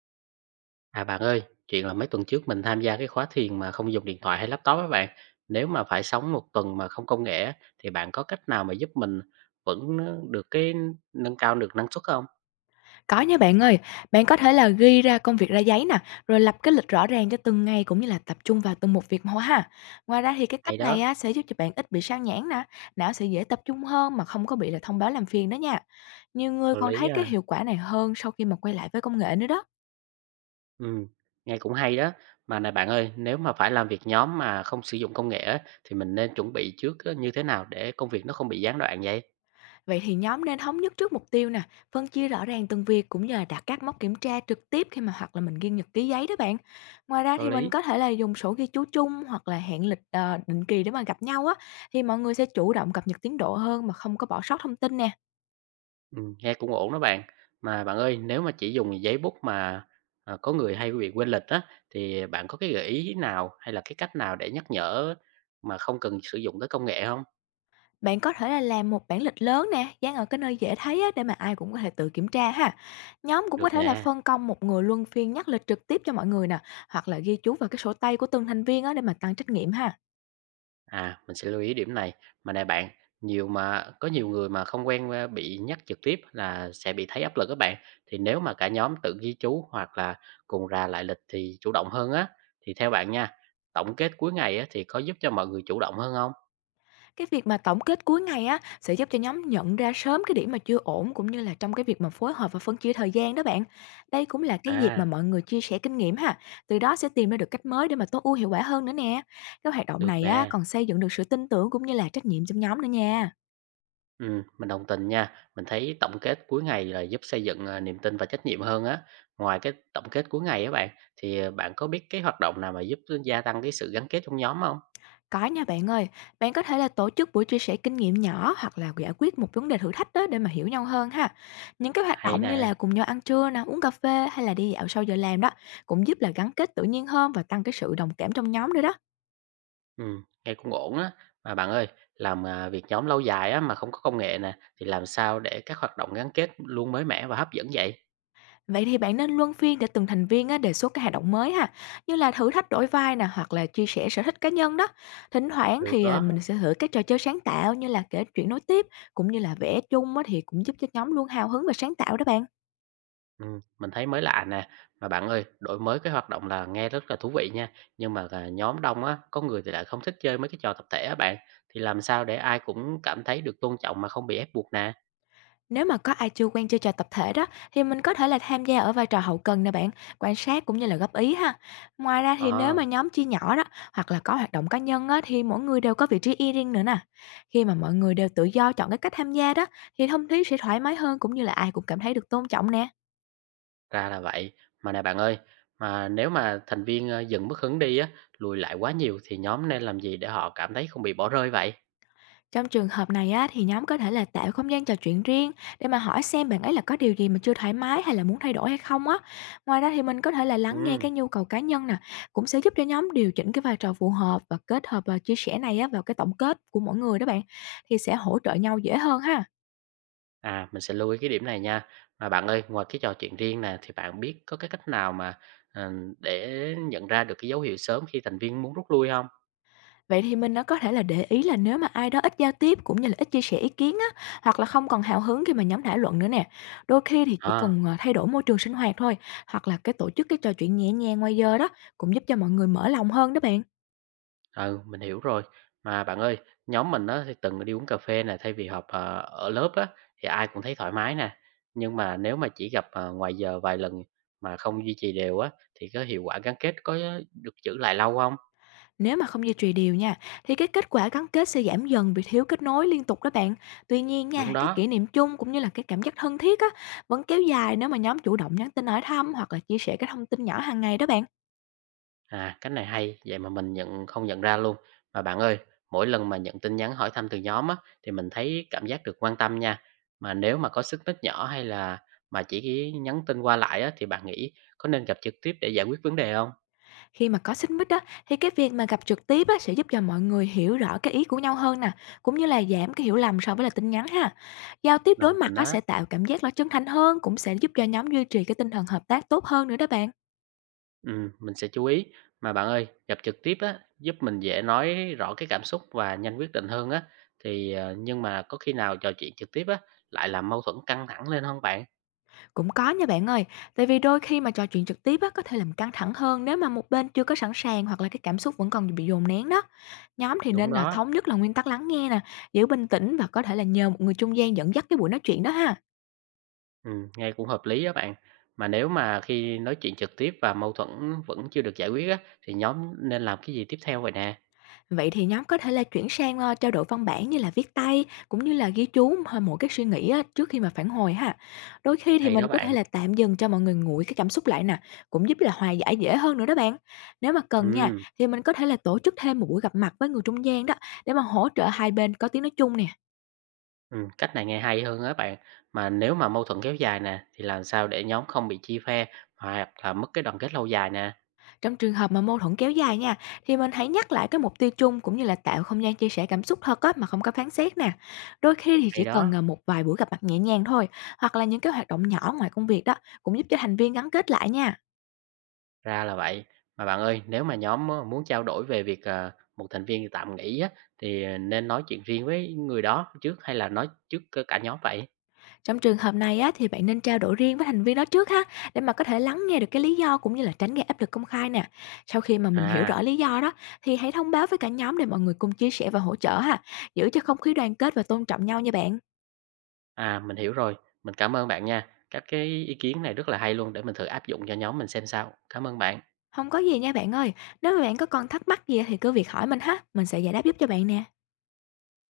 À bạn ơi, chuyện là mấy tuần trước mình tham gia cái khóa thiền mà không dùng điện thoại hay laptop á bạn. Nếu mà phải sống một tuần mà không công nghệ á, thì bạn có cách nào mà giúp mình vẫn được cái nâng cao được năng suất không? Có nha bạn ơi, bạn có thể là ghi ra công việc ra giấy nè, rồi lập cái lịch rõ ràng cho từng ngày cũng như là tập trung vào từng một việc một ha. Ngoài ra thì cái Hay cách này đó, á, sẽ giúp cho bạn ít bị sao nhãng nè, não sẽ dễ tập trung hơn mà không có bị là thông báo làm phiền đó nha. Nhiều người có còn lý thấy cái à. hiệu quả này hơn sau khi mà quay lại với công nghệ nữa đó. Ừ, nghe cũng hay đó. Mà này bạn ơi, nếu mà phải làm việc nhóm mà không sử dụng công nghệ á, thì mình nên chuẩn bị trước á, như thế nào để công việc nó không bị gián đoạn vậy? Vậy thì nhóm nên thống nhất trước mục tiêu nè, phân chia rõ ràng từng việc cũng như là đặt các mốc kiểm tra trực tiếp khi mà hoặc là mình ghi nhật ký giấy đó bạn. Ngoài ra Có thì mình lý. có thể là dùng sổ ghi chú chung hoặc là hẹn lịch định kỳ để mà gặp nhau á, thì mọi người sẽ chủ động cập nhật tiến độ hơn mà không có bỏ sót thông tin nè. Nghe cũng ổn đó bạn. Mà bạn ơi, nếu mà chỉ dùng giấy bút mà, có người hay bị quên lịch á, thì bạn có cái gợi ý nào hay là cái cách nào để nhắc nhở mà không cần sử dụng tới công nghệ không? Bạn có thể là làm một bản lịch lớn nè, dán ở cái nơi dễ thấy á, để mà ai cũng có thể tự kiểm tra ha. Nhóm cũng có Được thể là nè, phân công một người luân phiên nhắc lịch trực tiếp cho mọi người nè, hoặc là ghi chú vào cái sổ tay của từng thành viên á, để mà tăng trách nhiệm ha. à, mình sẽ lưu ý điểm này. Mà này bạn, nhiều mà có nhiều người mà không quen, bị nhắc trực tiếp là sẽ bị thấy áp lực các bạn. Thì nếu mà cả nhóm tự ghi chú hoặc là cùng ra lại lịch thì chủ động hơn á. Thì theo bạn nha, tổng kết cuối ngày á, thì có giúp cho mọi người chủ động hơn không? Cái việc mà tổng kết cuối ngày á, sẽ giúp cho nhóm nhận ra sớm cái điểm mà chưa ổn, cũng như là trong cái việc mà phối hợp và phân chia thời gian đó bạn. Đây cũng là cái dịp mà À, mọi người chia sẻ kinh nghiệm ha, từ đó sẽ tìm ra được cách mới để mà tối ưu hiệu quả hơn nữa nè. Cái hoạt động được này á, nè. còn xây dựng được sự tin tưởng cũng như là trách nhiệm trong nhóm nữa nha. Mình đồng tình nha. Mình thấy tổng kết cuối ngày là giúp xây dựng, niềm tin và trách nhiệm hơn á. Ngoài cái tổng kết cuối ngày á bạn, thì, bạn có biết cái hoạt động nào mà giúp gia tăng cái sự gắn kết trong nhóm không? Có nha bạn ơi, bạn có thể là tổ chức buổi chia sẻ kinh nghiệm nhỏ, hoặc là giải quyết một vấn đề thử thách đó để mà hiểu nhau hơn ha. Những cái hoạt Hay động như là nè, cùng nhau ăn trưa nè, uống cà phê hay là đi dạo sau giờ làm đó, cũng giúp là gắn kết tự nhiên hơn và tăng cái sự đồng cảm trong nhóm nữa đó. Nghe cũng ổn á. Mà bạn ơi, việc nhóm lâu dài á mà không có công nghệ nè, thì làm sao để các hoạt động gắn kết luôn mới mẻ và hấp dẫn vậy? Vậy thì bạn nên luân phiên để từng thành viên á, đề xuất cái hoạt động mới ha, như là thử thách đổi vai nè, hoặc là chia sẻ sở thích cá nhân đó. Thỉnh thoảng Được thì đó. mình sẽ thử các trò chơi sáng tạo như là kể chuyện nối tiếp, cũng như là vẽ chung á, thì cũng giúp cho nhóm luôn hào hứng và sáng tạo đó bạn. Mình thấy mới lạ nè. Mà bạn ơi, đổi mới cái hoạt động là nghe rất là thú vị nha, nhưng mà là nhóm đông á, có người thì lại không thích chơi mấy cái trò tập thể á bạn, thì làm sao để ai cũng cảm thấy được tôn trọng mà không bị ép buộc nè? Nếu mà có ai chưa quen chơi trò tập thể đó, thì mình có thể là tham gia ở vai trò hậu cần nè bạn, quan sát cũng như là góp ý ha. Ngoài ra thì nếu À, mà nhóm chia nhỏ đó, hoặc là có hoạt động cá nhân á, thì mỗi người đều có vị trí y riêng nữa nè. Khi mà mọi người đều tự do chọn cái cách tham gia đó, thì thông khí sẽ thoải mái hơn, cũng như là ai cũng cảm thấy được tôn trọng nè. ra là vậy. Mà nè bạn ơi, mà nếu mà thành viên, dần mất hứng đi á, lùi lại quá nhiều thì nhóm nên làm gì để họ cảm thấy không bị bỏ rơi vậy? Trong trường hợp này á, thì nhóm có thể là tạo không gian trò chuyện riêng để mà hỏi xem bạn ấy là có điều gì mà chưa thoải mái hay là muốn thay đổi hay không á. Ngoài ra thì mình có thể là lắng nghe Ừm. cái nhu cầu cá nhân nè, cũng sẽ giúp cho nhóm điều chỉnh cái vai trò phù hợp, và kết hợp và chia sẻ này á, vào cái tổng kết của mỗi người đó bạn, thì sẽ hỗ trợ nhau dễ hơn ha. À, mình sẽ lưu ý cái điểm này nha. Mà bạn ơi, ngoài cái trò chuyện riêng nè, thì bạn biết có cái cách nào mà, ờ, để nhận ra được cái dấu hiệu sớm khi thành viên muốn rút lui không? Vậy thì mình nó có thể là để ý là nếu mà ai đó ít giao tiếp, cũng như là ít chia sẻ ý kiến á, hoặc là không còn hào hứng khi mà nhóm thảo luận nữa nè. Đôi khi thì chỉ À, cần, thay đổi môi trường sinh hoạt thôi, hoặc là cái tổ chức cái trò chuyện nhẹ nhàng ngoài giờ đó, cũng giúp cho mọi người mở lòng hơn đó bạn. ừ, mình hiểu rồi. Mà bạn ơi, nhóm mình á, thì từng đi uống cà phê nè, thay vì họp, ở lớp á, thì ai cũng thấy thoải mái nè. Nhưng mà nếu mà chỉ gặp, ngoài giờ vài lần mà không duy trì đều á, thì cái hiệu quả gắn kết có được giữ lại lâu không? Nếu mà không duy trì đều nha, thì cái kết quả gắn kết sẽ giảm dần vì thiếu kết nối liên tục đó bạn. Tuy nhiên Đúng nha, cái đó. kỷ niệm chung cũng như là cái cảm giác thân thiết á, vẫn kéo dài nếu mà nhóm chủ động nhắn tin hỏi thăm, hoặc là chia sẻ cái thông tin nhỏ hàng ngày đó bạn. À, cách này hay, vậy mà mình không nhận ra luôn. Mà bạn ơi, mỗi lần mà nhận tin nhắn hỏi thăm từ nhóm á, thì mình thấy cảm giác được quan tâm nha. Mà nếu mà có xích mích nhỏ hay là mà chỉ nhắn tin qua lại á, thì bạn nghĩ có nên gặp trực tiếp để giải quyết vấn đề không? Khi mà có xích mích đó, thì cái việc mà gặp trực tiếp á, sẽ giúp cho mọi người hiểu rõ cái ý của nhau hơn nè, cũng như là giảm cái hiểu lầm so với là tin nhắn ha. Giao tiếp đối Đồng mặt tình á, á, sẽ tạo cảm giác là chân thành hơn, cũng sẽ giúp cho nhóm duy trì cái tinh thần hợp tác tốt hơn nữa đó bạn. ừ, mình sẽ chú ý. Mà bạn ơi, gặp trực tiếp á, giúp mình dễ nói rõ cái cảm xúc và nhanh quyết định hơn á. Thì nhưng mà có khi nào trò chuyện trực tiếp á, lại làm mâu thuẫn căng thẳng lên không bạn? Cũng có nha bạn ơi, tại vì đôi khi mà trò chuyện trực tiếp á, có thể làm căng thẳng hơn nếu mà một bên chưa có sẵn sàng, hoặc là cái cảm xúc vẫn còn bị dồn nén đó. Nhóm thì Đúng nên là đó. thống nhất là nguyên tắc lắng nghe nè, giữ bình tĩnh, và có thể là nhờ một người trung gian dẫn dắt cái buổi nói chuyện đó ha. Nghe cũng hợp lý á bạn. Mà nếu mà khi nói chuyện trực tiếp và mâu thuẫn vẫn chưa được giải quyết á, thì nhóm nên làm cái gì tiếp theo vậy nè? Vậy thì nhóm có thể là chuyển sang, trao đổi văn bản như là viết tay, cũng như là ghi chú h mỗi cái suy nghĩ á, trước khi mà phản hồi ha. Đôi khi thì Hay đó mình có thể bạn. là tạm dừng cho mọi người nguội cái cảm xúc lại nè, cũng giúp là hòa giải dễ hơn nữa đó bạn. Nếu mà cần nha, Ừm, thì mình có thể là tổ chức thêm một buổi gặp mặt với người trung gian đó, để mà hỗ trợ hai bên có tiếng nói chung nè. Cách này nghe hay hơn á bạn. Mà nếu mà mâu thuẫn kéo dài nè, thì làm sao để nhóm không bị chia phe hoặc là mất cái đoàn kết lâu dài nè? Trong trường hợp mà mâu thuẫn kéo dài nha, thì mình hãy nhắc lại cái mục tiêu chung, cũng như là tạo không gian chia sẻ cảm xúc thật á, mà không có phán xét nè. Đôi khi thì Hay chỉ cần đó, một vài buổi gặp mặt nhẹ nhàng thôi, hoặc là những cái hoạt động nhỏ ngoài công việc đó, cũng giúp cho thành viên gắn kết lại nha. ra là vậy. Mà bạn ơi, nếu mà nhóm á, muốn trao đổi về việc một thành viên tạm nghỉ á, thì nên nói chuyện riêng với người đó trước hay là nói trước cả nhóm vậy? Trong trường hợp này á, thì bạn nên trao đổi riêng với thành viên đó trước ha, để mà có thể lắng nghe được cái lý do, cũng như là tránh gây áp lực công khai nè. Sau khi mà mình hiểu À. rõ lý do đó, thì hãy thông báo với cả nhóm để mọi người cùng chia sẻ và hỗ trợ ha, giữ cho không khí đoàn kết và tôn trọng nhau nha bạn. À, mình hiểu rồi. Mình cảm ơn bạn nha. Các cái ý kiến này rất là hay luôn để mình thử áp dụng cho nhóm mình xem sao. Cảm ơn bạn. Không có gì nha bạn ơi, nếu mà bạn có còn thắc mắc gì thì cứ việc hỏi mình ha, mình sẽ giải đáp giúp cho bạn nè.